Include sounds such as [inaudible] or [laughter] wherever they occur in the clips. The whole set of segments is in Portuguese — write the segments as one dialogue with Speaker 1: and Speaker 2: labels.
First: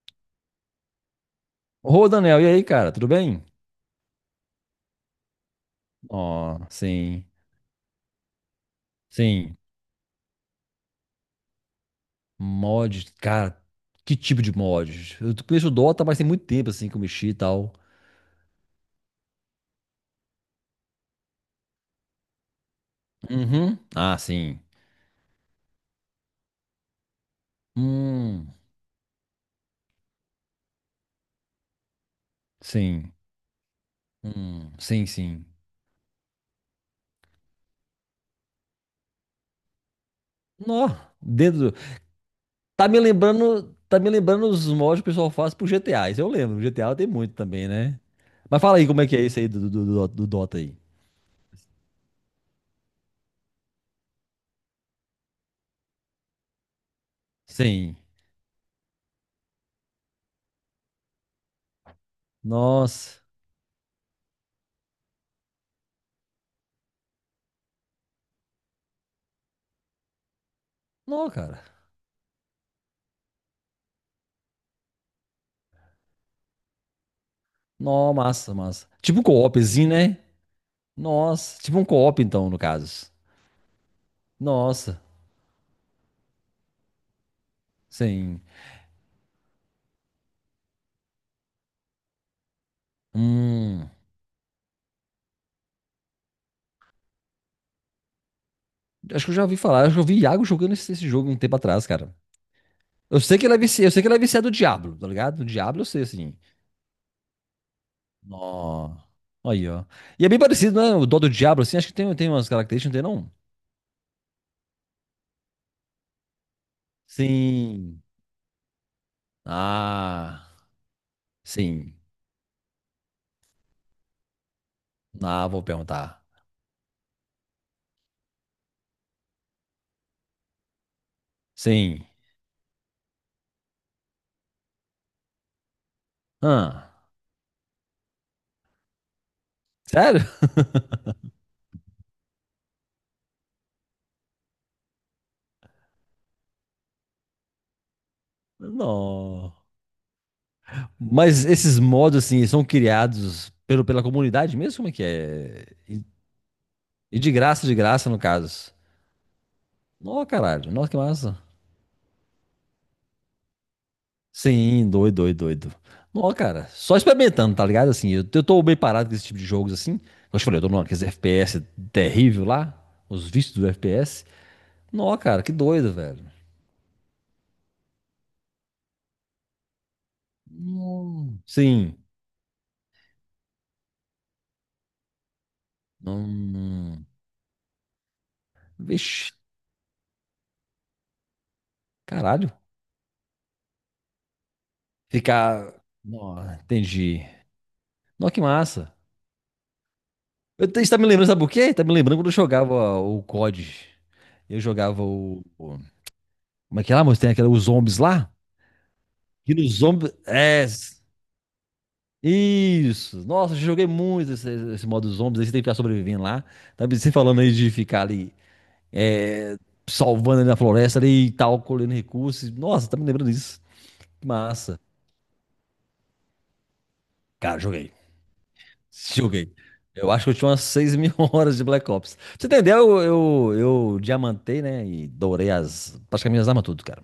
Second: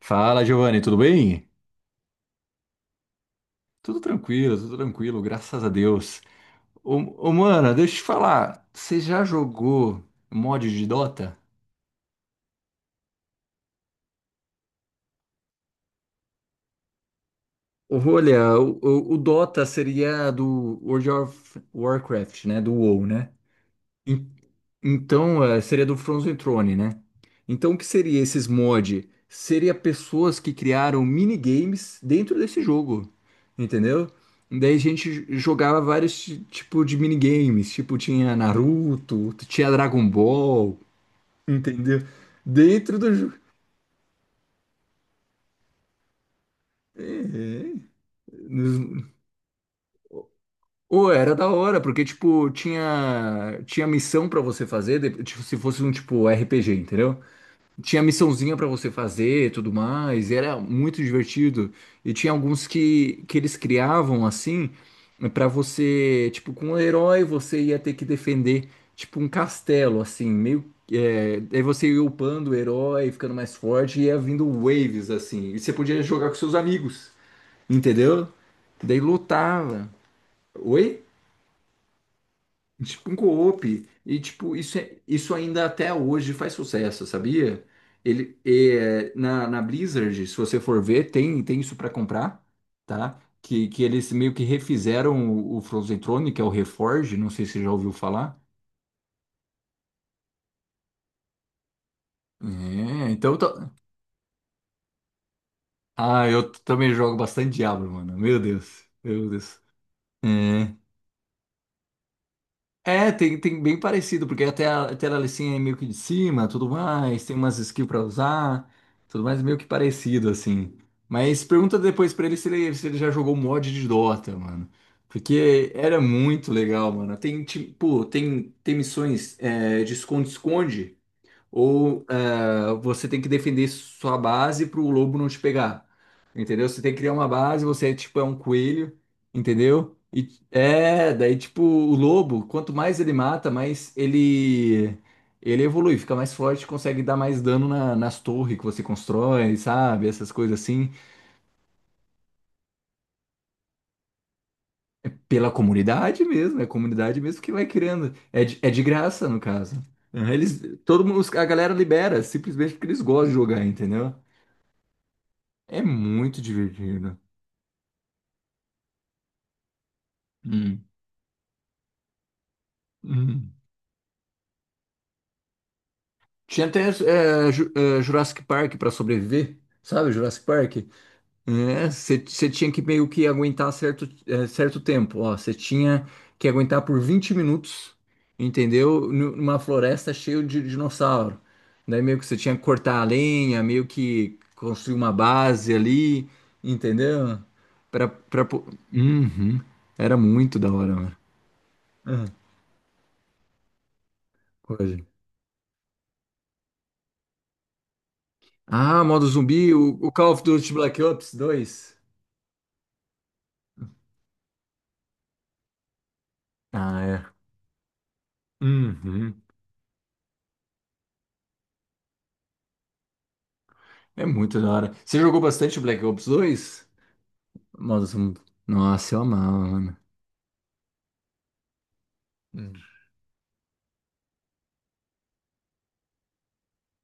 Speaker 1: Fala, Giovanni, tudo bem?
Speaker 2: Ô, Daniel, e aí, cara, tudo bem?
Speaker 1: Tudo tranquilo, graças a Deus.
Speaker 2: Ó, sim,
Speaker 1: Ô, ô, mano, deixa eu te falar, você já
Speaker 2: sim.
Speaker 1: jogou mod de Dota?
Speaker 2: Mod, cara, que tipo de mod? Eu conheço o Dota, mas tem muito tempo, assim, que eu mexi e tal.
Speaker 1: Olha, o Dota seria do World of Warcraft, né? Do WoW, né?
Speaker 2: Uhum. Ah,
Speaker 1: En-
Speaker 2: sim.
Speaker 1: Então, seria do Frozen Throne, né? Então, o que seria esses
Speaker 2: Hum,
Speaker 1: mod? Seria pessoas que criaram minigames dentro desse jogo,
Speaker 2: sim.
Speaker 1: entendeu? Daí a
Speaker 2: Sim,
Speaker 1: gente
Speaker 2: sim.
Speaker 1: jogava vários tipos de minigames, tipo tinha Naruto, tinha Dragon Ball,
Speaker 2: Nó, dentro do...
Speaker 1: entendeu?
Speaker 2: Tá
Speaker 1: Dentro
Speaker 2: me
Speaker 1: do jogo.
Speaker 2: lembrando, tá me lembrando os mods que o pessoal faz pro GTA, isso eu lembro. GTA tem muito também, né? Mas fala aí como é que é isso aí do Dota aí.
Speaker 1: Ou era da hora, porque tipo tinha missão pra você fazer, tipo, se fosse um tipo RPG, entendeu?
Speaker 2: Sim.
Speaker 1: Tinha missãozinha pra você fazer, e tudo mais, e era muito divertido. E tinha alguns
Speaker 2: Nossa.
Speaker 1: que eles criavam assim, pra você, tipo, com um herói você ia ter que defender, tipo, um castelo assim, meio
Speaker 2: Nó, cara.
Speaker 1: aí você ia upando o herói, ficando mais forte, e ia vindo waves assim, e você podia jogar com seus amigos,
Speaker 2: Nó,
Speaker 1: entendeu?
Speaker 2: massa, massa.
Speaker 1: Daí
Speaker 2: Tipo um co-opzinho,
Speaker 1: lutava.
Speaker 2: né?
Speaker 1: Oi?
Speaker 2: Nossa, tipo um co-op então, no caso.
Speaker 1: Tipo um co-op. E, tipo, isso,
Speaker 2: Nossa,
Speaker 1: isso ainda até hoje faz sucesso, sabia? Ele,
Speaker 2: sim.
Speaker 1: na Blizzard, se você for ver, tem isso para comprar, tá? Que
Speaker 2: Hum,
Speaker 1: eles meio que refizeram o Frozen Throne, que é o Reforge, não sei se você já ouviu falar.
Speaker 2: acho que eu já ouvi falar, acho que eu vi Iago jogando esse jogo um tempo atrás, cara.
Speaker 1: É,
Speaker 2: Eu
Speaker 1: então...
Speaker 2: sei
Speaker 1: eu
Speaker 2: que ele é viciado, eu sei que ele é viciado do Diablo, tá ligado? Do Diablo eu sei,
Speaker 1: Ah,
Speaker 2: assim.
Speaker 1: também jogo bastante Diablo, mano. Meu Deus,
Speaker 2: Nó.
Speaker 1: meu Deus.
Speaker 2: Aí, ó. E é bem
Speaker 1: É.
Speaker 2: parecido, né? O dó do Diablo, assim, acho que tem umas características, não tem
Speaker 1: É,
Speaker 2: não?
Speaker 1: tem bem parecido, porque até a Alicinha é meio que de cima, tudo mais, tem umas skills pra
Speaker 2: Sim.
Speaker 1: usar, tudo mais meio que parecido,
Speaker 2: Ah,
Speaker 1: assim. Mas pergunta
Speaker 2: sim.
Speaker 1: depois pra ele, se ele já jogou mod de Dota, mano.
Speaker 2: Ah, vou
Speaker 1: Porque era
Speaker 2: perguntar.
Speaker 1: muito legal, mano. Tem, tipo, tem missões de esconde-esconde ou
Speaker 2: Sim.
Speaker 1: você tem que defender sua base para o lobo não te pegar, entendeu? Você
Speaker 2: Ah,
Speaker 1: tem que criar uma base, você é tipo um coelho, entendeu?
Speaker 2: sério?
Speaker 1: E daí tipo o lobo, quanto mais ele mata, mais ele evolui, fica mais forte, consegue dar mais dano nas torres que você
Speaker 2: Não.
Speaker 1: constrói, sabe? Essas coisas assim,
Speaker 2: Mas esses mods, assim, são criados pelo, pela comunidade mesmo? Como é que
Speaker 1: pela
Speaker 2: é? E,
Speaker 1: comunidade mesmo, é a
Speaker 2: e
Speaker 1: comunidade mesmo que vai
Speaker 2: de graça,
Speaker 1: criando,
Speaker 2: no
Speaker 1: é de, é
Speaker 2: caso.
Speaker 1: de graça no caso.
Speaker 2: Nó,
Speaker 1: Aham, eles,
Speaker 2: caralho. Nossa, que
Speaker 1: todo mundo,
Speaker 2: massa.
Speaker 1: a galera libera, simplesmente porque eles gostam de jogar, entendeu?
Speaker 2: Sim, doido, doido, doido.
Speaker 1: É
Speaker 2: Nó,
Speaker 1: muito
Speaker 2: cara. Só
Speaker 1: divertido.
Speaker 2: experimentando, tá ligado? Assim, eu tô bem parado com esse tipo de jogos, assim. Eu te falei, eu tô
Speaker 1: Hum,
Speaker 2: naqueles FPS terrível lá. Os
Speaker 1: hum.
Speaker 2: vícios do FPS. Nó, cara, que doido, velho.
Speaker 1: Tinha até Jurassic Park para sobreviver, sabe? Jurassic Park.
Speaker 2: Sim.
Speaker 1: Você tinha que meio que aguentar certo tempo. Ó, você tinha que aguentar por
Speaker 2: Hum,
Speaker 1: 20 minutos, entendeu?
Speaker 2: vixe,
Speaker 1: Numa floresta cheia de dinossauro. Daí meio que você
Speaker 2: caralho.
Speaker 1: tinha que cortar a lenha, meio que construir uma base
Speaker 2: Ficar...
Speaker 1: ali,
Speaker 2: Nó, entendi.
Speaker 1: entendeu? Pra,
Speaker 2: Nó, que
Speaker 1: pra... po-
Speaker 2: massa.
Speaker 1: Uhum. Era muito da
Speaker 2: Isso
Speaker 1: hora,
Speaker 2: tá me
Speaker 1: mano.
Speaker 2: lembrando, sabe por quê? Tá me lembrando
Speaker 1: Ah,
Speaker 2: quando eu jogava o COD. Eu jogava
Speaker 1: pode.
Speaker 2: o. Como é que é lá, moço? Tem aquela, os zombies lá?
Speaker 1: Ah, modo
Speaker 2: E
Speaker 1: zumbi,
Speaker 2: nos
Speaker 1: o
Speaker 2: zombies.
Speaker 1: Call of
Speaker 2: É.
Speaker 1: Duty Black Ops 2.
Speaker 2: Isso. Nossa, eu joguei muito esse modo zombies. Aí você tem que ficar sobrevivendo lá. Tá
Speaker 1: Ah,
Speaker 2: você
Speaker 1: é.
Speaker 2: falando aí de ficar ali.
Speaker 1: Uhum.
Speaker 2: É, salvando ali na floresta ali e tal, colhendo recursos. Nossa, tá me lembrando disso.
Speaker 1: É
Speaker 2: Que
Speaker 1: muito da
Speaker 2: massa.
Speaker 1: hora. Você jogou bastante Black Ops 2?
Speaker 2: Cara, joguei.
Speaker 1: Modo zumbi. Nossa, eu
Speaker 2: Joguei.
Speaker 1: amava, mano.
Speaker 2: Eu acho que eu tinha umas 6.000 [laughs] horas de Black Ops. Pra você
Speaker 1: Hum.
Speaker 2: entendeu? Eu, eu diamantei, né? E dourei as. Praticamente as armas tudo, cara.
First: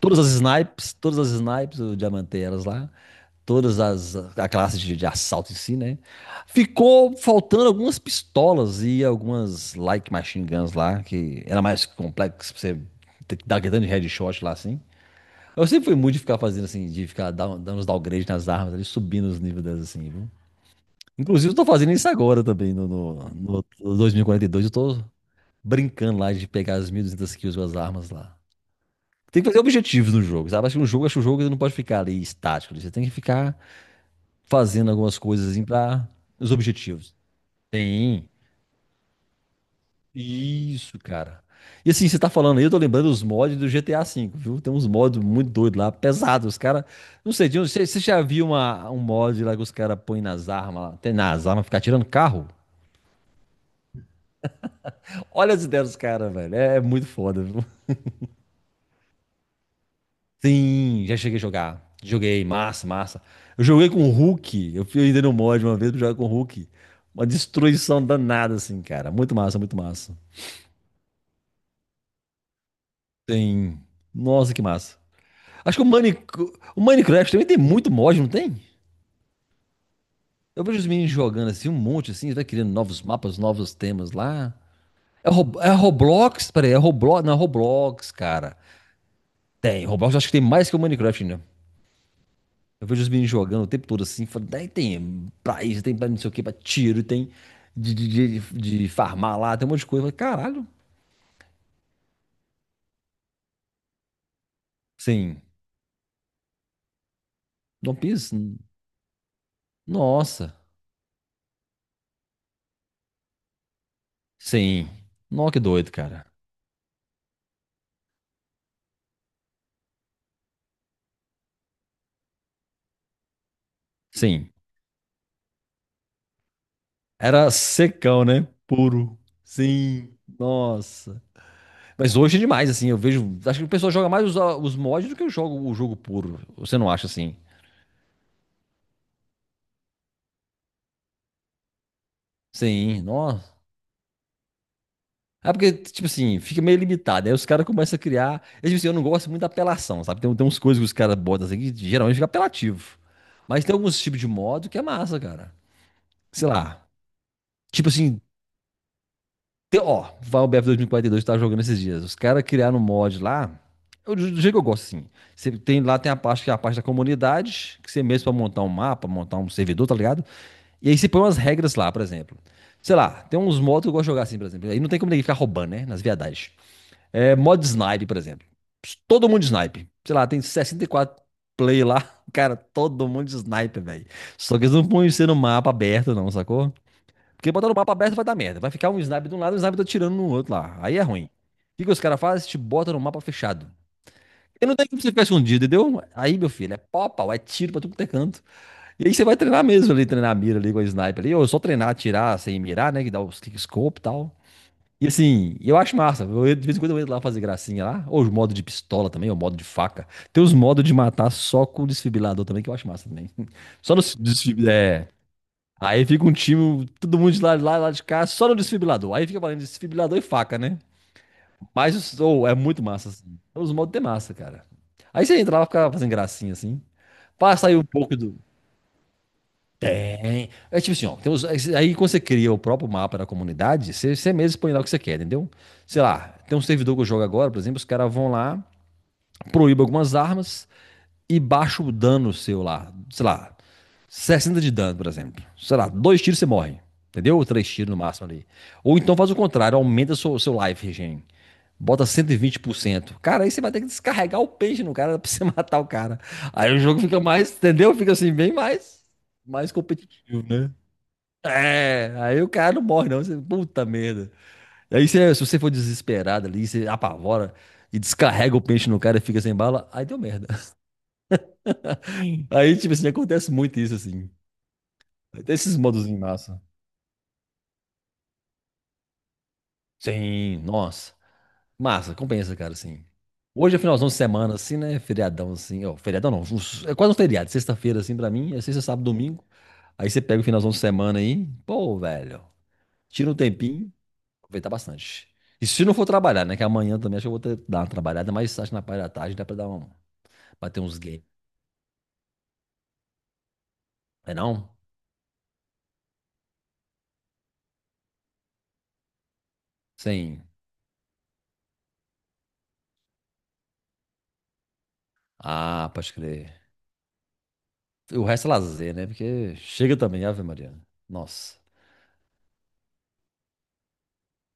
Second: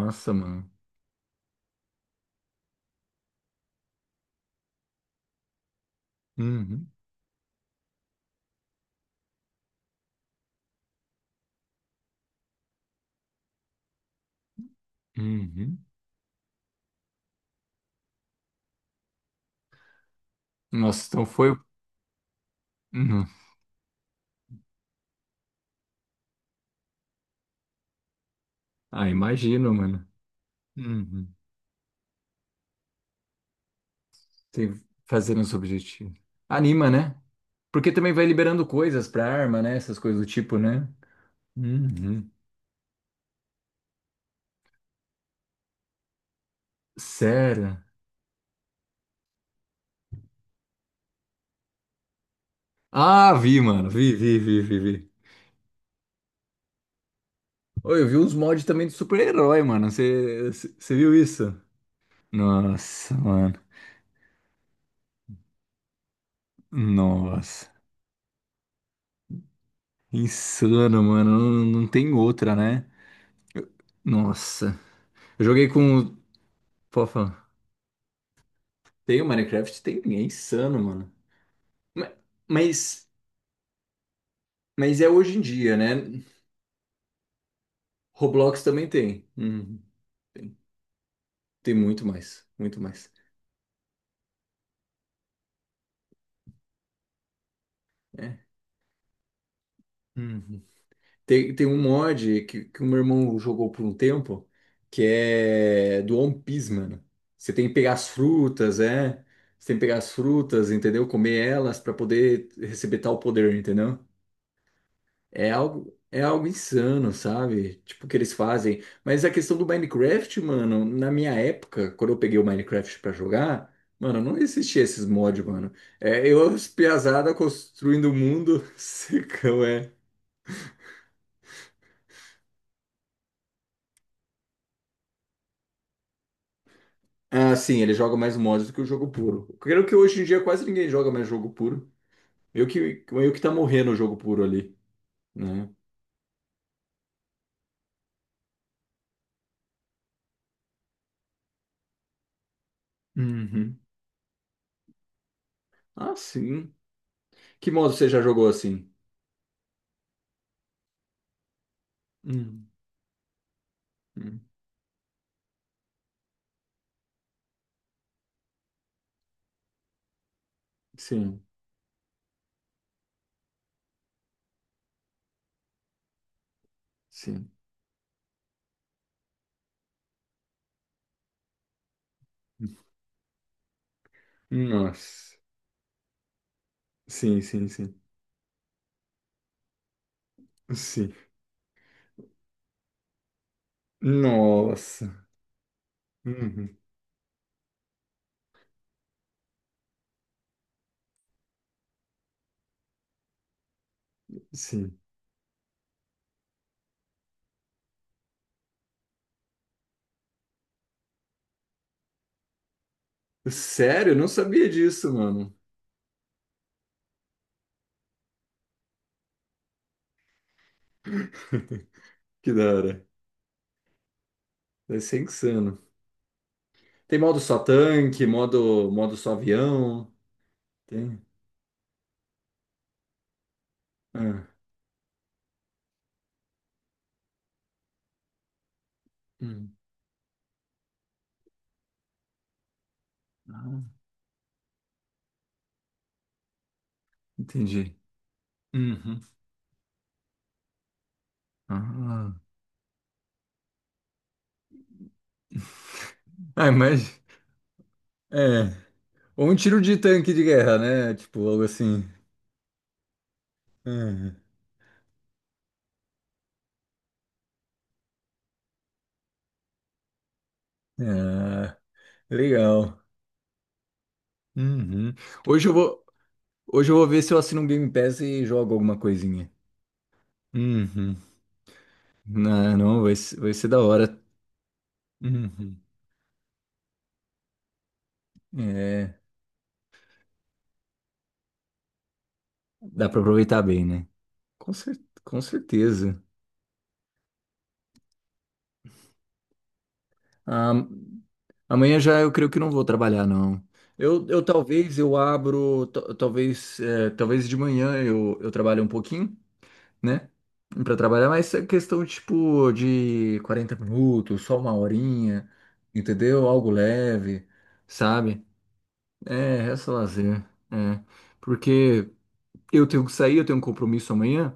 Speaker 1: mano.
Speaker 2: Todas as snipes, eu diamantei elas lá. Todas as. A classe de assalto em si, né?
Speaker 1: Uhum.
Speaker 2: Ficou faltando algumas pistolas e algumas like machine guns lá, que era mais complexo pra você ter que dar aquele tanto de headshot lá assim. Eu
Speaker 1: Uhum.
Speaker 2: sempre fui muito de ficar fazendo assim, de ficar dando uns downgrades nas armas ali, subindo os níveis delas assim, viu?
Speaker 1: Nossa, então
Speaker 2: Inclusive, eu
Speaker 1: foi.
Speaker 2: tô fazendo isso agora também, no, no,
Speaker 1: Uhum.
Speaker 2: no- no 2042. Eu tô brincando lá de pegar as 1.200 kills com as armas lá.
Speaker 1: Ah,
Speaker 2: Tem que fazer
Speaker 1: imagino, mano.
Speaker 2: objetivos no jogo, sabe? Acho que no jogo, acho que o
Speaker 1: Uhum.
Speaker 2: jogo ele não pode ficar ali estático. Você tem que ficar
Speaker 1: Tem-
Speaker 2: fazendo algumas
Speaker 1: Fazendo
Speaker 2: coisas
Speaker 1: os
Speaker 2: assim pra
Speaker 1: objetivos.
Speaker 2: os
Speaker 1: Anima, né?
Speaker 2: objetivos.
Speaker 1: Porque também vai
Speaker 2: Tem.
Speaker 1: liberando coisas pra arma, né? Essas coisas do tipo, né?
Speaker 2: Isso, cara. E assim, você
Speaker 1: Uhum.
Speaker 2: tá falando aí, eu tô lembrando os mods do GTA V, viu? Tem uns mods muito doidos lá, pesados. Os caras. Não sei, Dinho,
Speaker 1: Sério?
Speaker 2: você já viu uma, um mod lá que os caras põem nas armas lá? Tem nas armas, ficar tirando carro?
Speaker 1: Ah, vi, mano. Vi, vi, vi, vi, vi.
Speaker 2: Olha as ideias dos caras, velho. É muito foda, viu?
Speaker 1: Oi, eu vi uns mods também de super-herói, mano. Você
Speaker 2: Sim,
Speaker 1: viu
Speaker 2: já cheguei a
Speaker 1: isso?
Speaker 2: jogar. Joguei, massa,
Speaker 1: Nossa,
Speaker 2: massa.
Speaker 1: mano.
Speaker 2: Eu joguei com o Hulk. Eu fui ainda no mod uma vez pra jogar com o Hulk. Uma
Speaker 1: Nossa.
Speaker 2: destruição danada, assim, cara. Muito massa, muito massa.
Speaker 1: Insano, mano. Não, não tem outra, né?
Speaker 2: Sim. Nossa, que
Speaker 1: Nossa.
Speaker 2: massa.
Speaker 1: Eu joguei
Speaker 2: Acho que
Speaker 1: com.
Speaker 2: O
Speaker 1: Pô,
Speaker 2: Minecraft
Speaker 1: fala.
Speaker 2: também tem muito mod, não tem?
Speaker 1: Tem o Minecraft? Tem. É
Speaker 2: Eu
Speaker 1: insano,
Speaker 2: vejo os
Speaker 1: mano.
Speaker 2: meninos jogando assim, um
Speaker 1: Ma-
Speaker 2: monte assim, vai criando novos
Speaker 1: Mas,
Speaker 2: mapas, novos temas lá.
Speaker 1: mas é
Speaker 2: É,
Speaker 1: hoje em
Speaker 2: É
Speaker 1: dia, né?
Speaker 2: Roblox? Peraí, é Roblox? Não, é Roblox, cara.
Speaker 1: Roblox também tem. Uhum.
Speaker 2: Tem, Roblox acho que tem mais que o Minecraft, né?
Speaker 1: Tem muito mais. Muito
Speaker 2: Eu vejo os
Speaker 1: mais.
Speaker 2: meninos jogando o tempo todo assim, falo, daí tem pra isso, tem pra não sei o que, pra tiro, tem de, de,
Speaker 1: É.
Speaker 2: de, de farmar lá, tem um monte de coisa. Eu falo,
Speaker 1: Uhum.
Speaker 2: caralho,
Speaker 1: Tem um mod que o meu irmão jogou por um tempo, que
Speaker 2: sim.
Speaker 1: é do One Piece, mano. Você tem que pegar
Speaker 2: One
Speaker 1: as
Speaker 2: Piece?
Speaker 1: frutas, é? Você tem que pegar as
Speaker 2: Nossa,
Speaker 1: frutas, entendeu? Comer elas para poder receber tal poder, entendeu?
Speaker 2: sim.
Speaker 1: É
Speaker 2: Nossa, que doido,
Speaker 1: algo, é
Speaker 2: cara.
Speaker 1: algo insano, sabe? Tipo, o que eles fazem. Mas a questão do Minecraft, mano, na minha época, quando eu peguei o Minecraft para jogar, mano, não
Speaker 2: Sim.
Speaker 1: existia esses mods, mano. É, as piazada
Speaker 2: Era
Speaker 1: construindo o
Speaker 2: secão, né?
Speaker 1: mundo, [laughs]
Speaker 2: Puro.
Speaker 1: secão.
Speaker 2: Sim. Nossa. Mas hoje é demais, assim, eu vejo. Acho que o pessoal joga mais os mods do que eu jogo o jogo puro. Você não acha assim?
Speaker 1: Ah, sim, ele joga mais mods do que o jogo puro. Creio que hoje em dia quase ninguém joga mais jogo puro. Eu
Speaker 2: Sim,
Speaker 1: que, eu que tá
Speaker 2: nossa.
Speaker 1: morrendo o jogo puro ali,
Speaker 2: É
Speaker 1: né?
Speaker 2: porque, tipo assim, fica meio limitado. Aí os caras começam a criar. Eu, tipo assim, eu não gosto muito da apelação, sabe? Tem uns coisas que os caras botam assim que geralmente fica apelativo. Mas tem
Speaker 1: Uhum.
Speaker 2: alguns tipos de modo que é massa, cara.
Speaker 1: Ah,
Speaker 2: Sei
Speaker 1: sim.
Speaker 2: lá.
Speaker 1: Que
Speaker 2: Tipo
Speaker 1: modo você
Speaker 2: assim,
Speaker 1: já jogou assim?
Speaker 2: tem, ó, vai o BF 2042 que tava jogando esses dias. Os caras
Speaker 1: Hum,
Speaker 2: criaram um mod lá. Eu, do
Speaker 1: hum.
Speaker 2: jeito que eu gosto, assim. Você tem, lá tem a parte que é a parte da comunidade, que você mesmo pra montar um mapa, montar um servidor, tá ligado? E aí você põe umas
Speaker 1: Sim,
Speaker 2: regras lá, por exemplo. Sei lá, tem uns modos que eu gosto de jogar assim, por exemplo. Aí não tem como ninguém ficar roubando, né? Nas viadagens. É,
Speaker 1: sim.
Speaker 2: modo snipe, por exemplo. Todo mundo snipe. Sei lá, tem 64 play lá. [laughs] Cara, todo mundo snipe, velho. Só que eles não põem você
Speaker 1: Nossa.
Speaker 2: no mapa aberto, não, sacou?
Speaker 1: Sim,
Speaker 2: Porque
Speaker 1: sim,
Speaker 2: botar no mapa
Speaker 1: sim.
Speaker 2: aberto vai dar merda. Vai ficar um snipe de um lado e um snipe atirando no outro lá. Aí é
Speaker 1: Sim.
Speaker 2: ruim. O que que os caras fazem? Te botam no mapa fechado. E não tem como você
Speaker 1: Nossa.
Speaker 2: ficar escondido, entendeu? Aí, meu filho,
Speaker 1: Uhum.
Speaker 2: é pau, a pau, é tiro pra tudo que é canto. E aí você vai treinar mesmo ali, treinar a mira ali com a sniper ali. Ou só treinar, atirar sem mirar, né? Que dá os kickscope e tal.
Speaker 1: Sim.
Speaker 2: E assim, eu acho massa. Eu, de vez em quando eu entro lá fazer gracinha lá. Ou os modos de pistola também, ou modo de faca. Tem os modos de matar só com desfibrilador também, que eu acho massa também. [laughs] Só no
Speaker 1: Sério? Eu não sabia
Speaker 2: desfibrilador. É.
Speaker 1: disso, mano.
Speaker 2: Aí fica um time, todo mundo de lá, lá de cá, só no desfibrilador. Aí fica valendo desfibrilador e faca, né? Mas ou
Speaker 1: Que
Speaker 2: é
Speaker 1: da
Speaker 2: muito
Speaker 1: hora.
Speaker 2: massa, assim. Os modos de massa, cara.
Speaker 1: Vai ser
Speaker 2: Aí você entra lá,
Speaker 1: insano.
Speaker 2: fica fazendo gracinha, assim.
Speaker 1: Tem modo
Speaker 2: Pra
Speaker 1: só
Speaker 2: sair um pouco
Speaker 1: tanque,
Speaker 2: do.
Speaker 1: modo só avião.
Speaker 2: É tipo assim, ó,
Speaker 1: Tem.
Speaker 2: tem aí quando você cria o próprio mapa da comunidade, você
Speaker 1: Ah.
Speaker 2: mesmo expõe lá o que você quer, entendeu? Sei lá, tem um servidor que eu jogo agora, por exemplo, os caras vão lá,
Speaker 1: Hum.
Speaker 2: proíbem algumas armas e baixa o dano seu lá, sei lá, 60 de dano, por exemplo. Sei lá, dois tiros você morre, entendeu? Ou três tiros
Speaker 1: Entendi.
Speaker 2: no máximo ali. Ou então
Speaker 1: Uhum.
Speaker 2: faz o contrário, aumenta o seu life regen. Bota cento
Speaker 1: Ah,
Speaker 2: e vinte por cento. Cara, aí você vai ter que descarregar o peixe no cara [laughs] pra você matar o cara.
Speaker 1: Ah,
Speaker 2: Aí o jogo fica
Speaker 1: mas.
Speaker 2: mais, entendeu? Fica assim, bem
Speaker 1: É.
Speaker 2: mais,
Speaker 1: Ou um
Speaker 2: mais
Speaker 1: tiro de tanque de
Speaker 2: competitivo, né?
Speaker 1: guerra, né? Tipo, algo assim.
Speaker 2: É, aí o cara não morre, não. Você, puta merda.
Speaker 1: Uhum.
Speaker 2: Aí se você for desesperado ali, você apavora e descarrega o peixe no cara e fica sem bala, aí deu merda. [laughs]
Speaker 1: Ah,
Speaker 2: Aí, tipo
Speaker 1: legal.
Speaker 2: assim, acontece muito isso, assim.
Speaker 1: Uhum.
Speaker 2: Tem
Speaker 1: Hoje eu
Speaker 2: esses
Speaker 1: vou,
Speaker 2: modos em massa.
Speaker 1: hoje eu vou ver se eu assino um Game Pass e jogo alguma coisinha.
Speaker 2: Sim, nossa.
Speaker 1: Uhum.
Speaker 2: Massa, compensa, cara,
Speaker 1: Não, não,
Speaker 2: assim.
Speaker 1: vai ser
Speaker 2: Hoje é
Speaker 1: da
Speaker 2: finalzão de
Speaker 1: hora.
Speaker 2: semana, assim, né? Feriadão,
Speaker 1: Uhum.
Speaker 2: assim. Ó, feriadão não, é quase um feriado. Sexta-feira, assim, pra mim. É sexta, sábado,
Speaker 1: É,
Speaker 2: domingo. Aí você pega o finalzão de semana aí. Pô, velho.
Speaker 1: dá pra
Speaker 2: Tira um
Speaker 1: aproveitar bem,
Speaker 2: tempinho.
Speaker 1: né?
Speaker 2: Aproveitar
Speaker 1: Com cer-
Speaker 2: bastante.
Speaker 1: com
Speaker 2: E se não for
Speaker 1: certeza.
Speaker 2: trabalhar, né? Que amanhã também acho que eu vou ter, dar uma trabalhada, mas acho que na parte da tarde dá pra dar um,
Speaker 1: Ah,
Speaker 2: bater uns games.
Speaker 1: amanhã já eu creio que não vou trabalhar, não.
Speaker 2: É
Speaker 1: Eu
Speaker 2: não?
Speaker 1: talvez talvez de manhã eu trabalho um pouquinho, né?
Speaker 2: Sim.
Speaker 1: Pra trabalhar, mas é questão tipo de 40 minutos, só uma horinha,
Speaker 2: Ah, pode
Speaker 1: entendeu?
Speaker 2: crer.
Speaker 1: Algo leve,
Speaker 2: O
Speaker 1: sabe?
Speaker 2: resto é lazer, né? Porque
Speaker 1: É, resta
Speaker 2: chega também, Ave
Speaker 1: lazer.
Speaker 2: Maria.
Speaker 1: É.
Speaker 2: Nossa,
Speaker 1: Porque eu tenho que sair, eu tenho um compromisso amanhã.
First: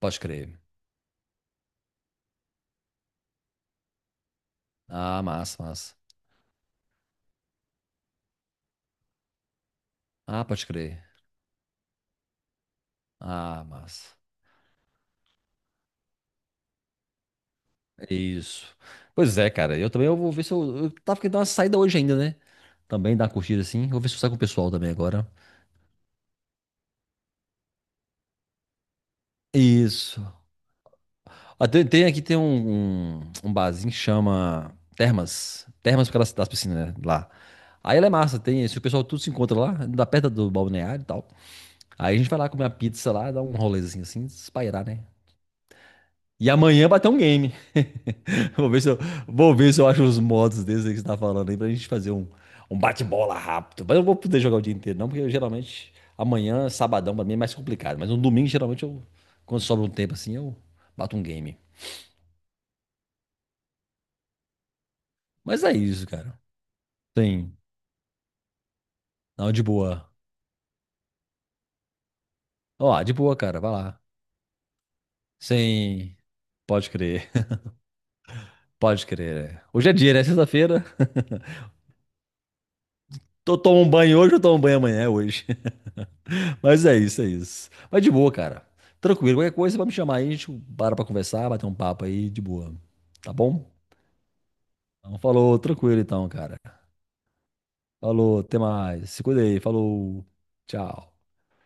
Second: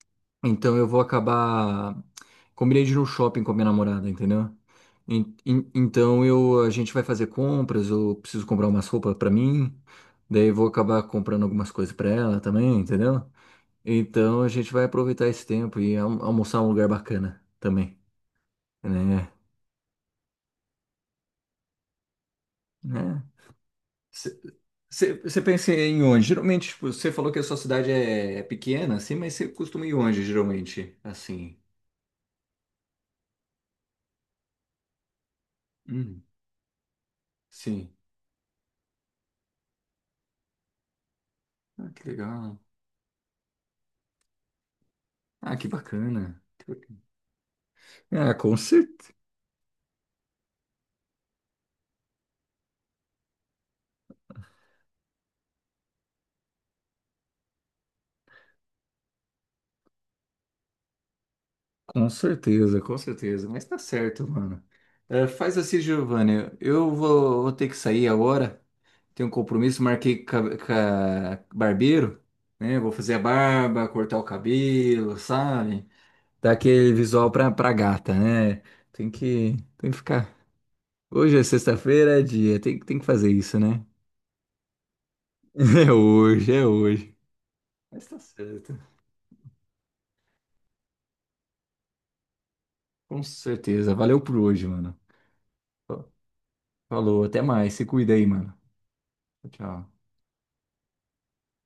Speaker 2: pode crer.
Speaker 1: Então eu vou acabar. Combinei de ir no shopping com a minha namorada, entendeu?
Speaker 2: Ah,
Speaker 1: En-
Speaker 2: massa,
Speaker 1: en-
Speaker 2: massa.
Speaker 1: Então eu, a gente vai fazer compras, eu preciso comprar umas roupas pra mim,
Speaker 2: Ah,
Speaker 1: daí eu
Speaker 2: pode
Speaker 1: vou acabar
Speaker 2: crer.
Speaker 1: comprando algumas coisas pra ela também, entendeu?
Speaker 2: Ah, massa.
Speaker 1: Então a gente vai aproveitar esse tempo e almoçar em um lugar bacana também,
Speaker 2: Isso.
Speaker 1: né?
Speaker 2: Pois é, cara. Eu também eu vou ver se eu. Eu tava querendo dar uma saída hoje ainda, né? Também
Speaker 1: Né?
Speaker 2: dar uma curtida assim. Vou ver se eu saio com o pessoal também agora.
Speaker 1: Você pensa em onde? Geralmente, tipo, você falou que a sua cidade é pequena, assim, mas você costuma ir onde,
Speaker 2: Isso.
Speaker 1: geralmente? Assim.
Speaker 2: Ah, tem, aqui tem um barzinho que chama Termas. Termas por
Speaker 1: Hum,
Speaker 2: causa das piscinas, né? Lá.
Speaker 1: sim.
Speaker 2: Aí ela é massa, tem. Se o pessoal tudo se encontra lá, da perto do balneário e tal.
Speaker 1: Ah, que
Speaker 2: Aí a gente vai lá
Speaker 1: legal.
Speaker 2: comer uma pizza lá, dar um rolezinho assim, espairar, né?
Speaker 1: Ah, que bacana.
Speaker 2: E
Speaker 1: Que
Speaker 2: amanhã
Speaker 1: bacana.
Speaker 2: bater um game.
Speaker 1: Ah,
Speaker 2: [laughs] Vou ver se eu, vou ver se eu acho os modos desses aí que você tá falando aí pra gente fazer um, um bate-bola rápido. Mas eu não vou poder jogar o dia inteiro, não, porque eu, geralmente amanhã, sabadão, pra mim é mais complicado. Mas no domingo, geralmente, eu, quando sobra um tempo assim, eu bato um game.
Speaker 1: com certeza, com certeza. Mas tá certo, mano. É, faz
Speaker 2: Mas é
Speaker 1: assim,
Speaker 2: isso, cara.
Speaker 1: Giovanni. Eu vou
Speaker 2: Tem.
Speaker 1: ter que sair agora. Tenho um
Speaker 2: Não, de
Speaker 1: compromisso,
Speaker 2: boa.
Speaker 1: marquei com barbeiro, né? Vou
Speaker 2: Ó, de
Speaker 1: fazer a
Speaker 2: boa, cara, vai
Speaker 1: barba,
Speaker 2: lá.
Speaker 1: cortar o cabelo, sabe?
Speaker 2: Sem.
Speaker 1: Dar
Speaker 2: Pode
Speaker 1: aquele visual
Speaker 2: crer,
Speaker 1: pra, gata, né?
Speaker 2: [laughs] pode
Speaker 1: Tem
Speaker 2: crer.
Speaker 1: que,
Speaker 2: É. Hoje
Speaker 1: tem
Speaker 2: é
Speaker 1: que
Speaker 2: dia, né?
Speaker 1: ficar.
Speaker 2: Sexta-feira.
Speaker 1: Hoje é sexta-feira, é dia. Tem que fazer
Speaker 2: Tô
Speaker 1: isso,
Speaker 2: Tomo
Speaker 1: né?
Speaker 2: um banho hoje, eu tomo um banho amanhã, é hoje.
Speaker 1: [laughs]
Speaker 2: [laughs]
Speaker 1: É hoje, é
Speaker 2: Mas é
Speaker 1: hoje.
Speaker 2: isso, é isso. Mas
Speaker 1: Mas
Speaker 2: de
Speaker 1: tá
Speaker 2: boa, cara.
Speaker 1: certo.
Speaker 2: Tranquilo, qualquer coisa, você vai me chamar aí, a gente para pra conversar, bater um papo aí, de boa.
Speaker 1: Com
Speaker 2: Tá bom?
Speaker 1: certeza. Valeu por hoje, mano.
Speaker 2: Então, falou, tranquilo então, cara.
Speaker 1: Falou, até mais. Se cuida aí,
Speaker 2: Falou,
Speaker 1: mano.
Speaker 2: até mais. Se cuida aí,
Speaker 1: Tchau.
Speaker 2: falou. Tchau.